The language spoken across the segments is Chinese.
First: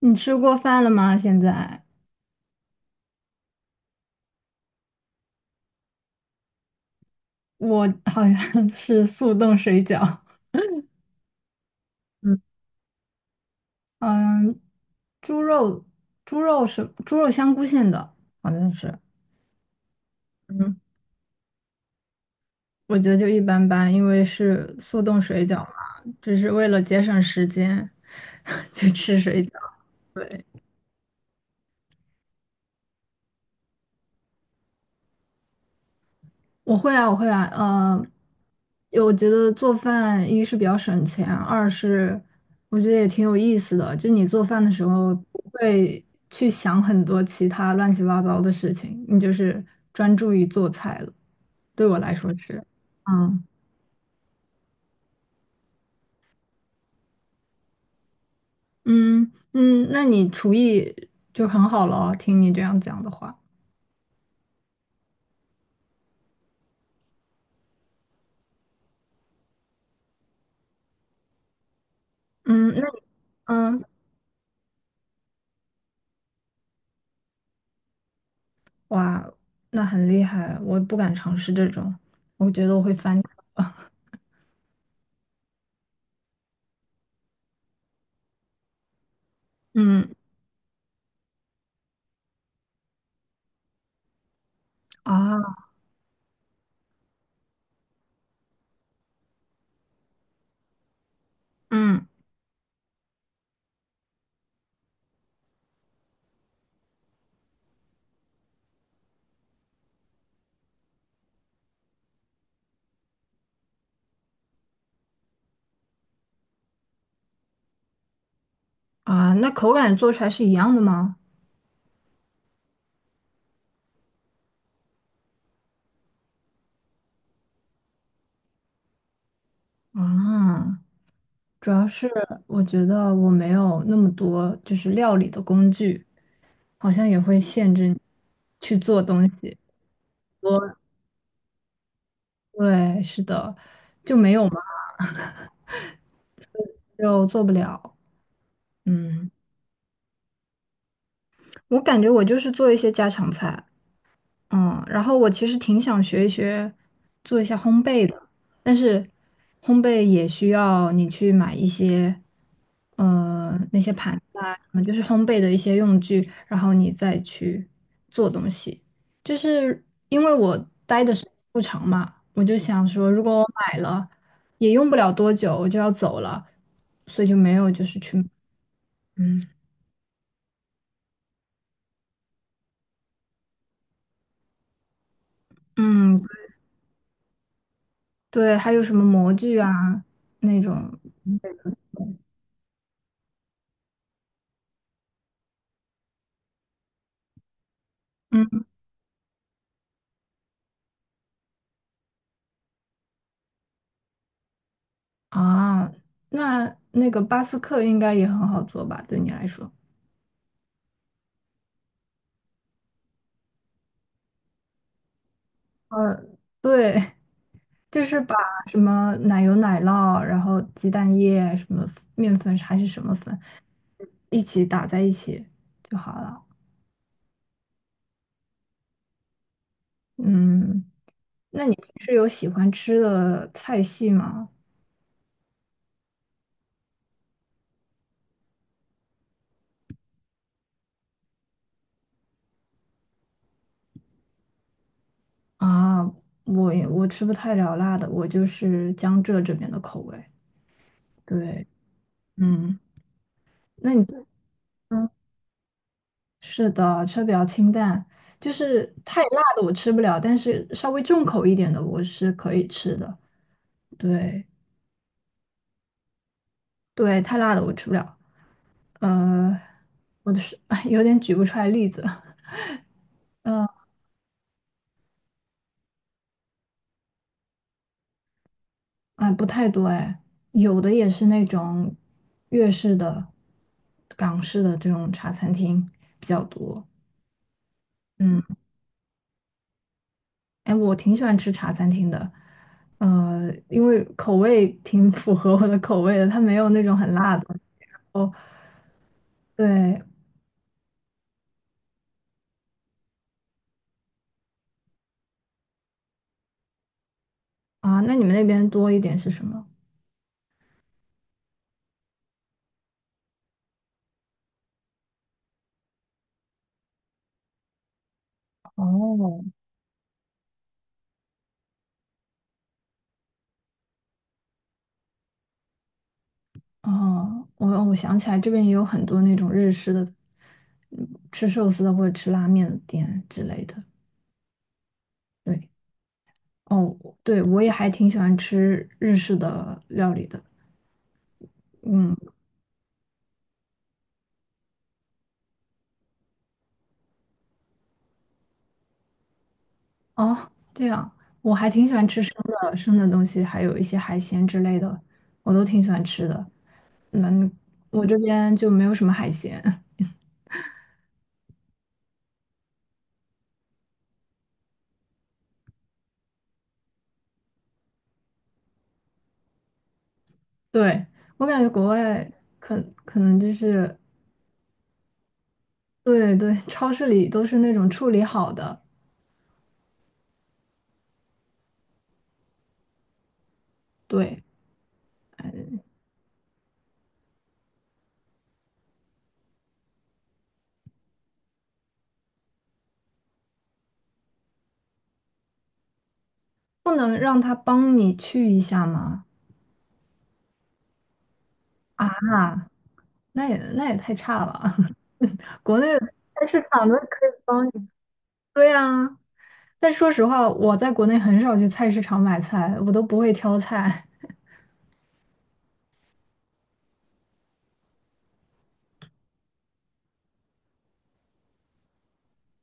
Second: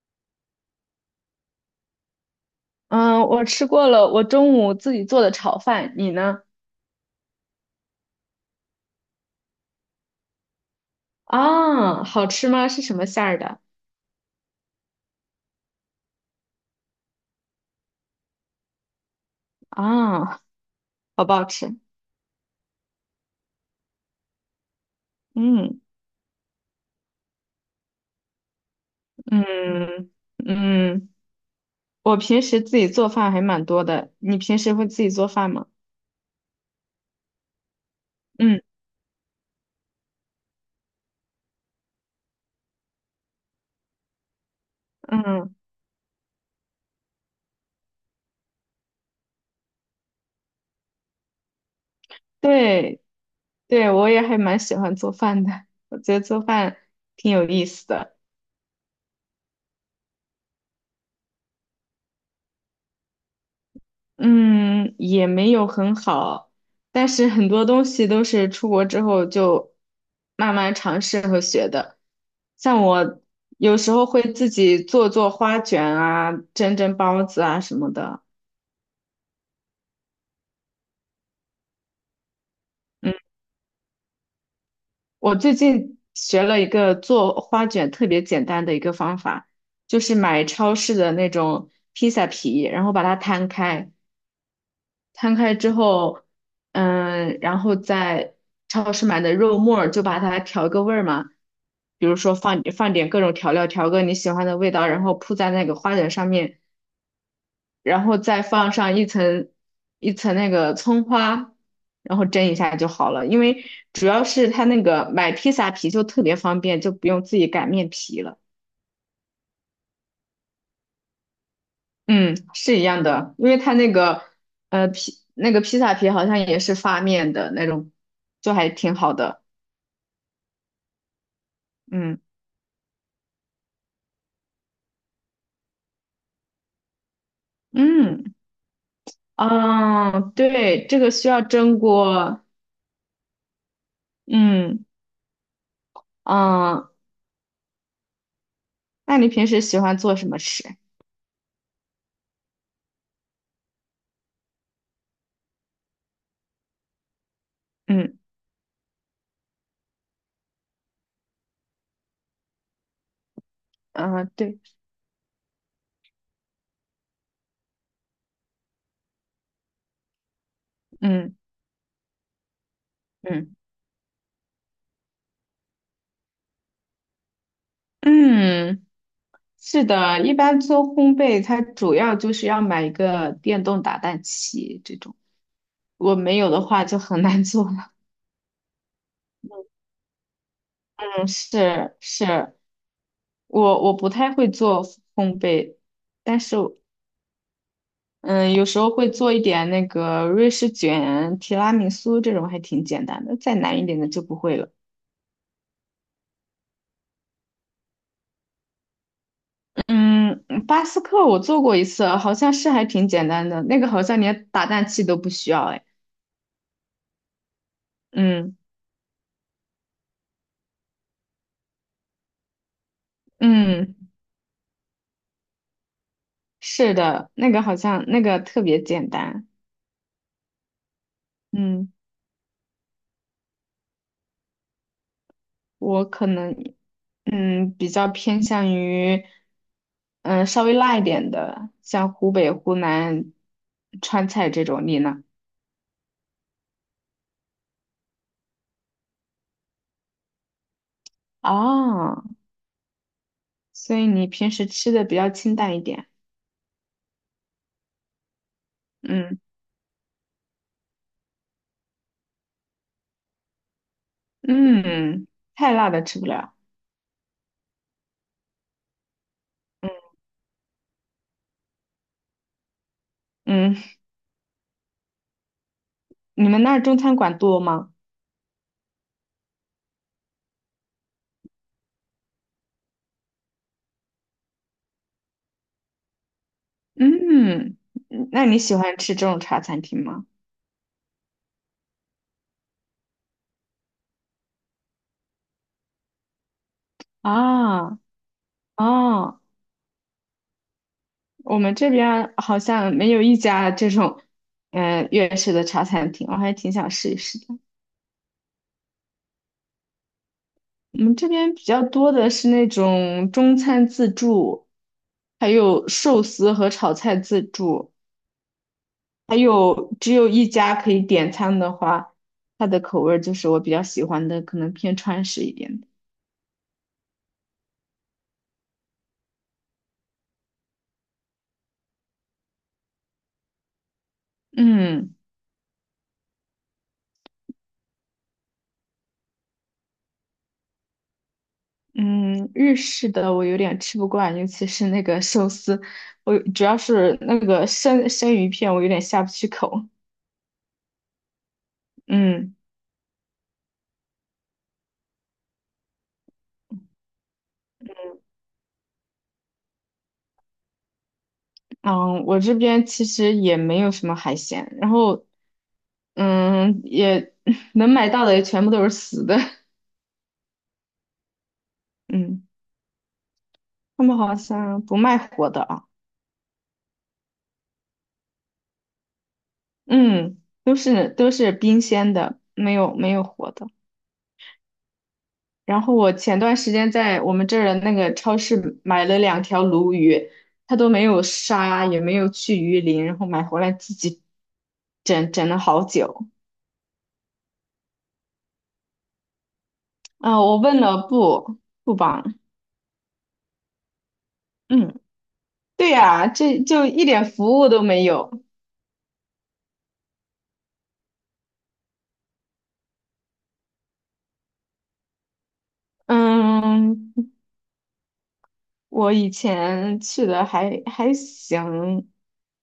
你吃过饭了吗？现在嗯，我吃过了，我中午自己做的炒饭，你呢？我好像是速冻水饺。 啊，好嗯，吃吗？是什么馅儿的？嗯，猪肉。猪肉是香菇馅的，好像是。啊，嗯，好不好吃？我觉得就一般般，因为是速冻水饺嗯嘛，只是为了节省时间。 就吃水饺。嗯对。嗯，我平时自己做饭还蛮多的，你平时会自己做饭吗？我会啊，嗯我觉得做饭一是比较省钱，二是我觉得也挺有意思的。就你做饭的时候不嗯，会去想很多其他乱七八糟的事情，你就是专注于做菜了。对我来说是。对嗯对，我也还蛮喜欢做饭的，我觉得做饭挺有意思的。嗯，那你厨艺就很好了哦，听你这样讲的话。嗯，也没有很好，但是很多东西都是出国之后就慢慢尝试和学的。嗯，那像你我有嗯，时候会自己做做花卷啊，蒸蒸包子啊什么的。哇，那很厉害，我不敢尝试这种，我觉得我会嗯，翻车。我最近学了一个做花卷特别简单的一个方法，就嗯。是买超市的那种披萨皮，然后把它摊开。摊开啊。之后，嗯，然后在超市买的肉末儿就把它调个味儿嘛，嗯。比如说放放点各种调料，调个你喜欢的味道，然后铺在那个花卷上面，然后再放上一层一层那个葱花，然后蒸一下就好了。因为主要是它那个买披萨皮就特别方便，就不用自己擀面皮了。啊，那口感做出来是一样的吗？嗯，是一样的，因为它那个那个披萨皮好像也是发面的那种，就还挺好的。啊，主要是嗯我觉得我没有那么多就是料理的工具，好像也会限制你嗯去做东西。啊，我对，这个需要蒸锅。对，是的，就没有嘛，嗯啊，就做不了。那你嗯，平时喜欢做什么吃？我感觉我就是做一些家常菜。嗯，然后我其实挺想学一学，做一下烘焙嗯的，但是烘焙也需要你去买一些，那些盘啊，子啊，对，什么就是烘焙的一些用具，然后你再去做东西。就是因为我待的时间嗯不长嘛，我就想说，如果我嗯买了，也用不了多久，我就要走了，所以就没有就是去。嗯，嗯。是的，一般做烘焙，它主要就是要买一个电动打蛋器这种，如果嗯，没有的话就很难做了。对，还有什么模具啊那种。嗯，是是，我不太会做烘焙，但是嗯，嗯。有时候会做一点那个瑞士卷、提拉米苏这种，还挺简单的。再难一点的就不会了。啊，那那个巴斯克应该也很好做吧？对你来说，嗯，巴斯克我做过一次，好像是还挺简单的。那个好像连打蛋器都不需要。哎，呃，对，就是把嗯什么奶油、奶酪，然后鸡蛋液、什么面粉还是什么粉，嗯，一起打在一起就好了。是的，那个好像那个特别简单。嗯，那你平嗯，时有喜欢吃的菜系吗？我可能比较偏向于嗯稍微辣一点的，像湖北、湖南川菜这种。你呢？啊，我吃不太了辣的，我就是江浙这边的口味。对。哦。嗯，那所你，以你平时吃的嗯，比较清淡一点。是的，吃的比较清淡，就是太嗯辣的我吃不了，但是稍微重口一点的我是可以吃的。对嗯，太辣的吃不了。对，太辣的我吃不了。呃，我的是 有点举不出来例子了。嗯、嗯，你们那儿中餐馆多吗？啊，不太多哎，有的也是那种粤式的、港式的这种茶餐厅比较多。嗯，嗯，那你喜欢吃这种茶餐厅吗？哎，我挺喜欢吃茶餐厅的，因为口味挺符合我的口味的，它没有那种很辣的。啊哦，啊，对，我们这边儿好像没有一家这种，粤式的茶餐厅，我还挺想试一试的。啊，那你们那边多一点是什么？我们这边比较多的是那种中餐自助，还有寿司和炒菜自助。还哦。有只有一家可以点餐的话，它的口味儿就是我比较喜欢的，可能偏川式一点的。哦，我想起来，这边也有很多那种日式的，嗯，吃寿司的或者吃拉面的店之类的。嗯对。哦，对，我也还挺喜欢吃日式的料理的。嗯。嗯，日式的我有点吃不惯，尤其是那个寿司，我主要是那个生鱼片，我有点下不去口。哦，这样，我还挺喜欢吃生嗯的生的东西，还有一些海鲜之类的，我都挺喜欢吃的。嗯，我这边就没有什么海鲜。嗯，我这边其实也没有什么海鲜，然后也 能买到的也全部都是死的。对，我感觉国外嗯，可能就是。他们好像不卖活的啊。对对，超市里都是那种处理好的。嗯，都是冰鲜的，没有活的。对，然后我前段时间在我们这儿的那个超市买了两条鲈鱼，它都没有杀，也没有去鱼鳞，然后买回来自己整整了好久。不能让他帮你去一下吗？啊，我问了不啊，帮，那也太差了。嗯，国对内的呀，菜市这就场都一点可以服帮务你。都没有。对呀，但说实话，我在国内很少去菜市场买菜，我都不会挑菜。嗯，我以前去的还行，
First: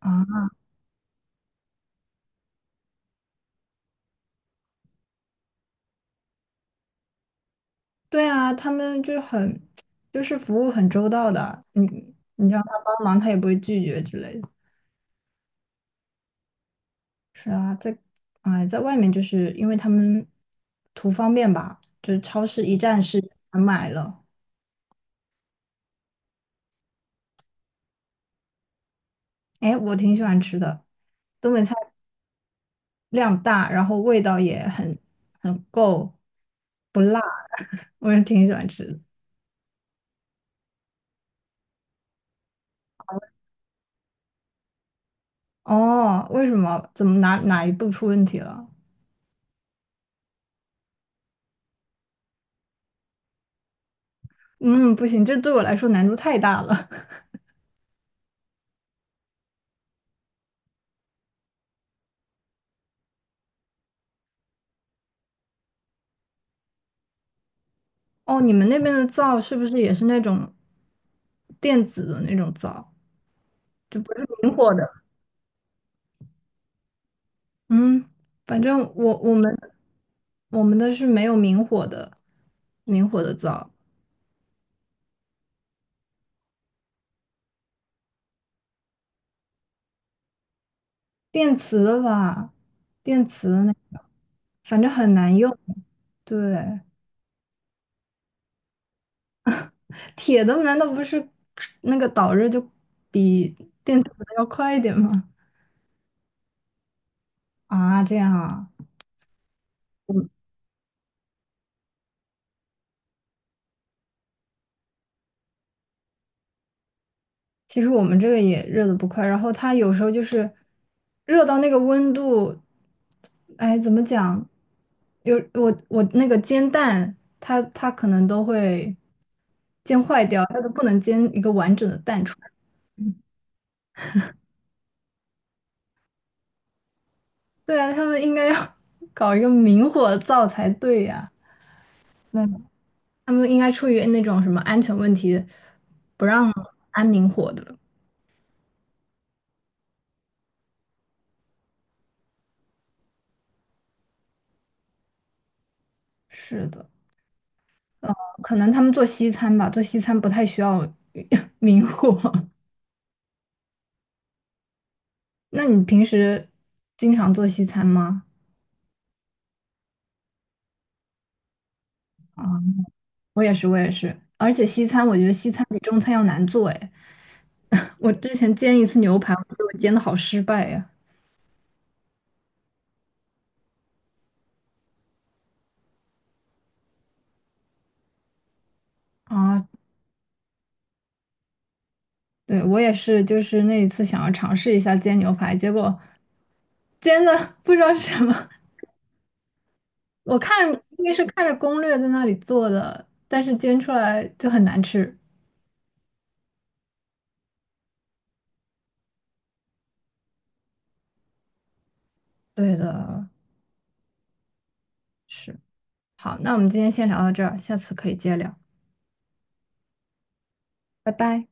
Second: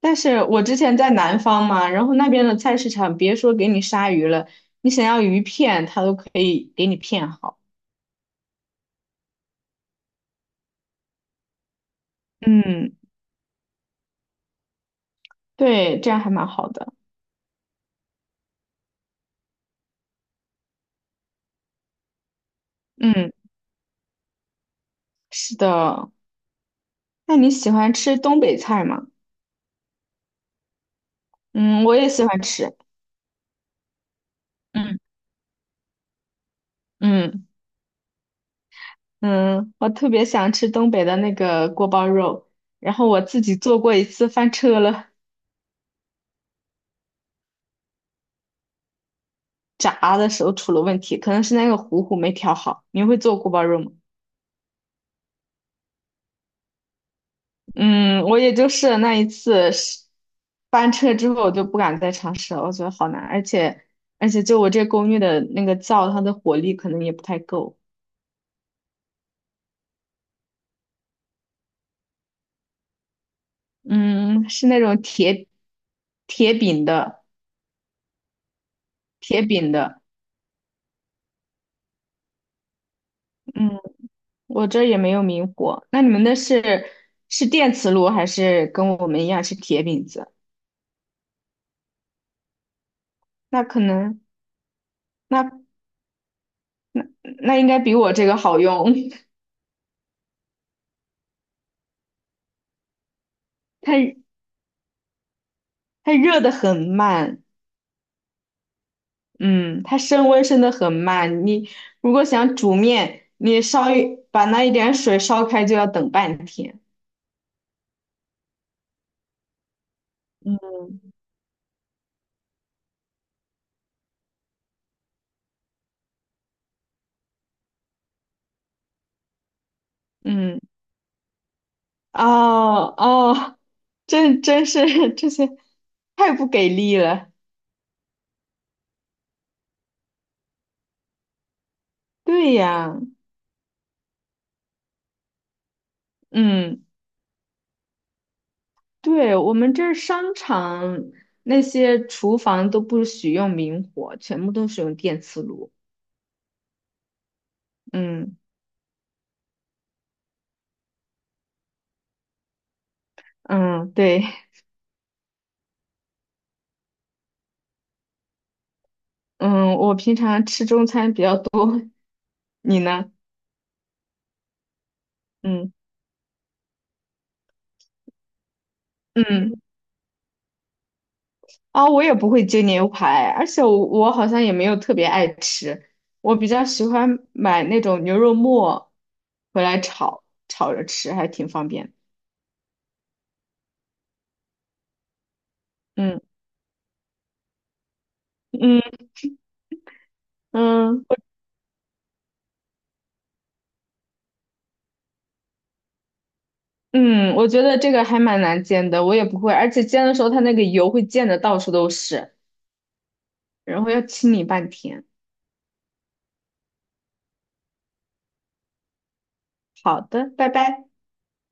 但是啊，我之前在南方嘛，然后那边的菜市场，别说给你杀鱼了，你想要鱼片，它都可以给你片好。对啊，他们就很，就是服务很周到的，你让他嗯，帮忙，他也不会拒绝之类的。对，这样还蛮好的。是啊，在啊、哎，在外面就是因为他们图方便吧，就是超市一站式嗯，全买了。是的。那你喜欢吃东北菜吗？哎，我挺喜欢吃的，东北菜嗯，我也喜欢吃。量大，然后味道也很嗯很够，不辣。嗯 我也挺喜欢吃的。嗯，我特别想吃东北的那个锅包肉，然后我自己做过一次，翻车了。哦，为什么？怎么哪一步出问题了？炸的时候出了问题，可能是那个糊糊没调好。你会做锅包肉吗？嗯，不行，这对我来说难度太大了。嗯，我也就试了那一次，是翻车之后我就不敢再尝试了，我觉得好难，而且就我这公寓的那个灶，它的火力可能也不太够。哦，你们那边的灶是不是也是那种电子的那种灶，就不是嗯，明是火那的？种铁饼的，嗯，反正我我铁们饼的。我们的是没有明火的，明火的灶，嗯，我这儿也没有明火。那你们那是是电磁炉还是跟我们一样是铁饼子？电磁的吧，电磁的那那可个，能反正很难用。那对，那应该比我这个好用。铁的难道不是那个导热就比电磁它的要快一点吗？它热的很慢，啊，这样啊，嗯，它升温升的很慢。你如果想煮面，你烧一把那一点水烧开就要等半天。其实我们这个也热的不快，然后它有时候就是嗯，热到那个温度，哎，怎么讲？有我那个煎蛋，它可能都会煎坏掉，它嗯，都不能煎一个完整的蛋出来。哦 哦，真是 这些太不给力了。对啊，他们应该要 搞一个明火灶才对呀、那对呀，他们应该出于那种什么安全问题，不让嗯，安明火的。对，我们这儿商场那些厨房都不许用明火，全部都是用电磁炉。是的，嗯可能他们做西餐吧，做西餐不太需要 明火。嗯，对，那你平时经常做西餐吗？嗯，我平常吃中餐比较多，啊，你呢？我也是，我也是。而且西餐，我觉得西餐嗯比中餐要难做哎。我之前煎一次牛排，我觉嗯，得我煎的好失败呀。啊、我也不会煎牛排，而且我好像也没有特别爱吃，我比较喜欢买那种牛肉末回啊，来炒，炒着吃还挺方便。对，我也是，就是那一次想要尝试一下煎牛排，结果嗯煎的不知道是什么。嗯 我看，因嗯为是看着攻略在那里做的，但是煎出来就很难吃。我觉得这个还蛮难煎的，我也不会，而且煎的时候它那个油会溅的到处都是，对的，然后要清理半天。是。好，那我们今天先聊到这儿，下次可以接着聊，好的，拜拜。拜拜。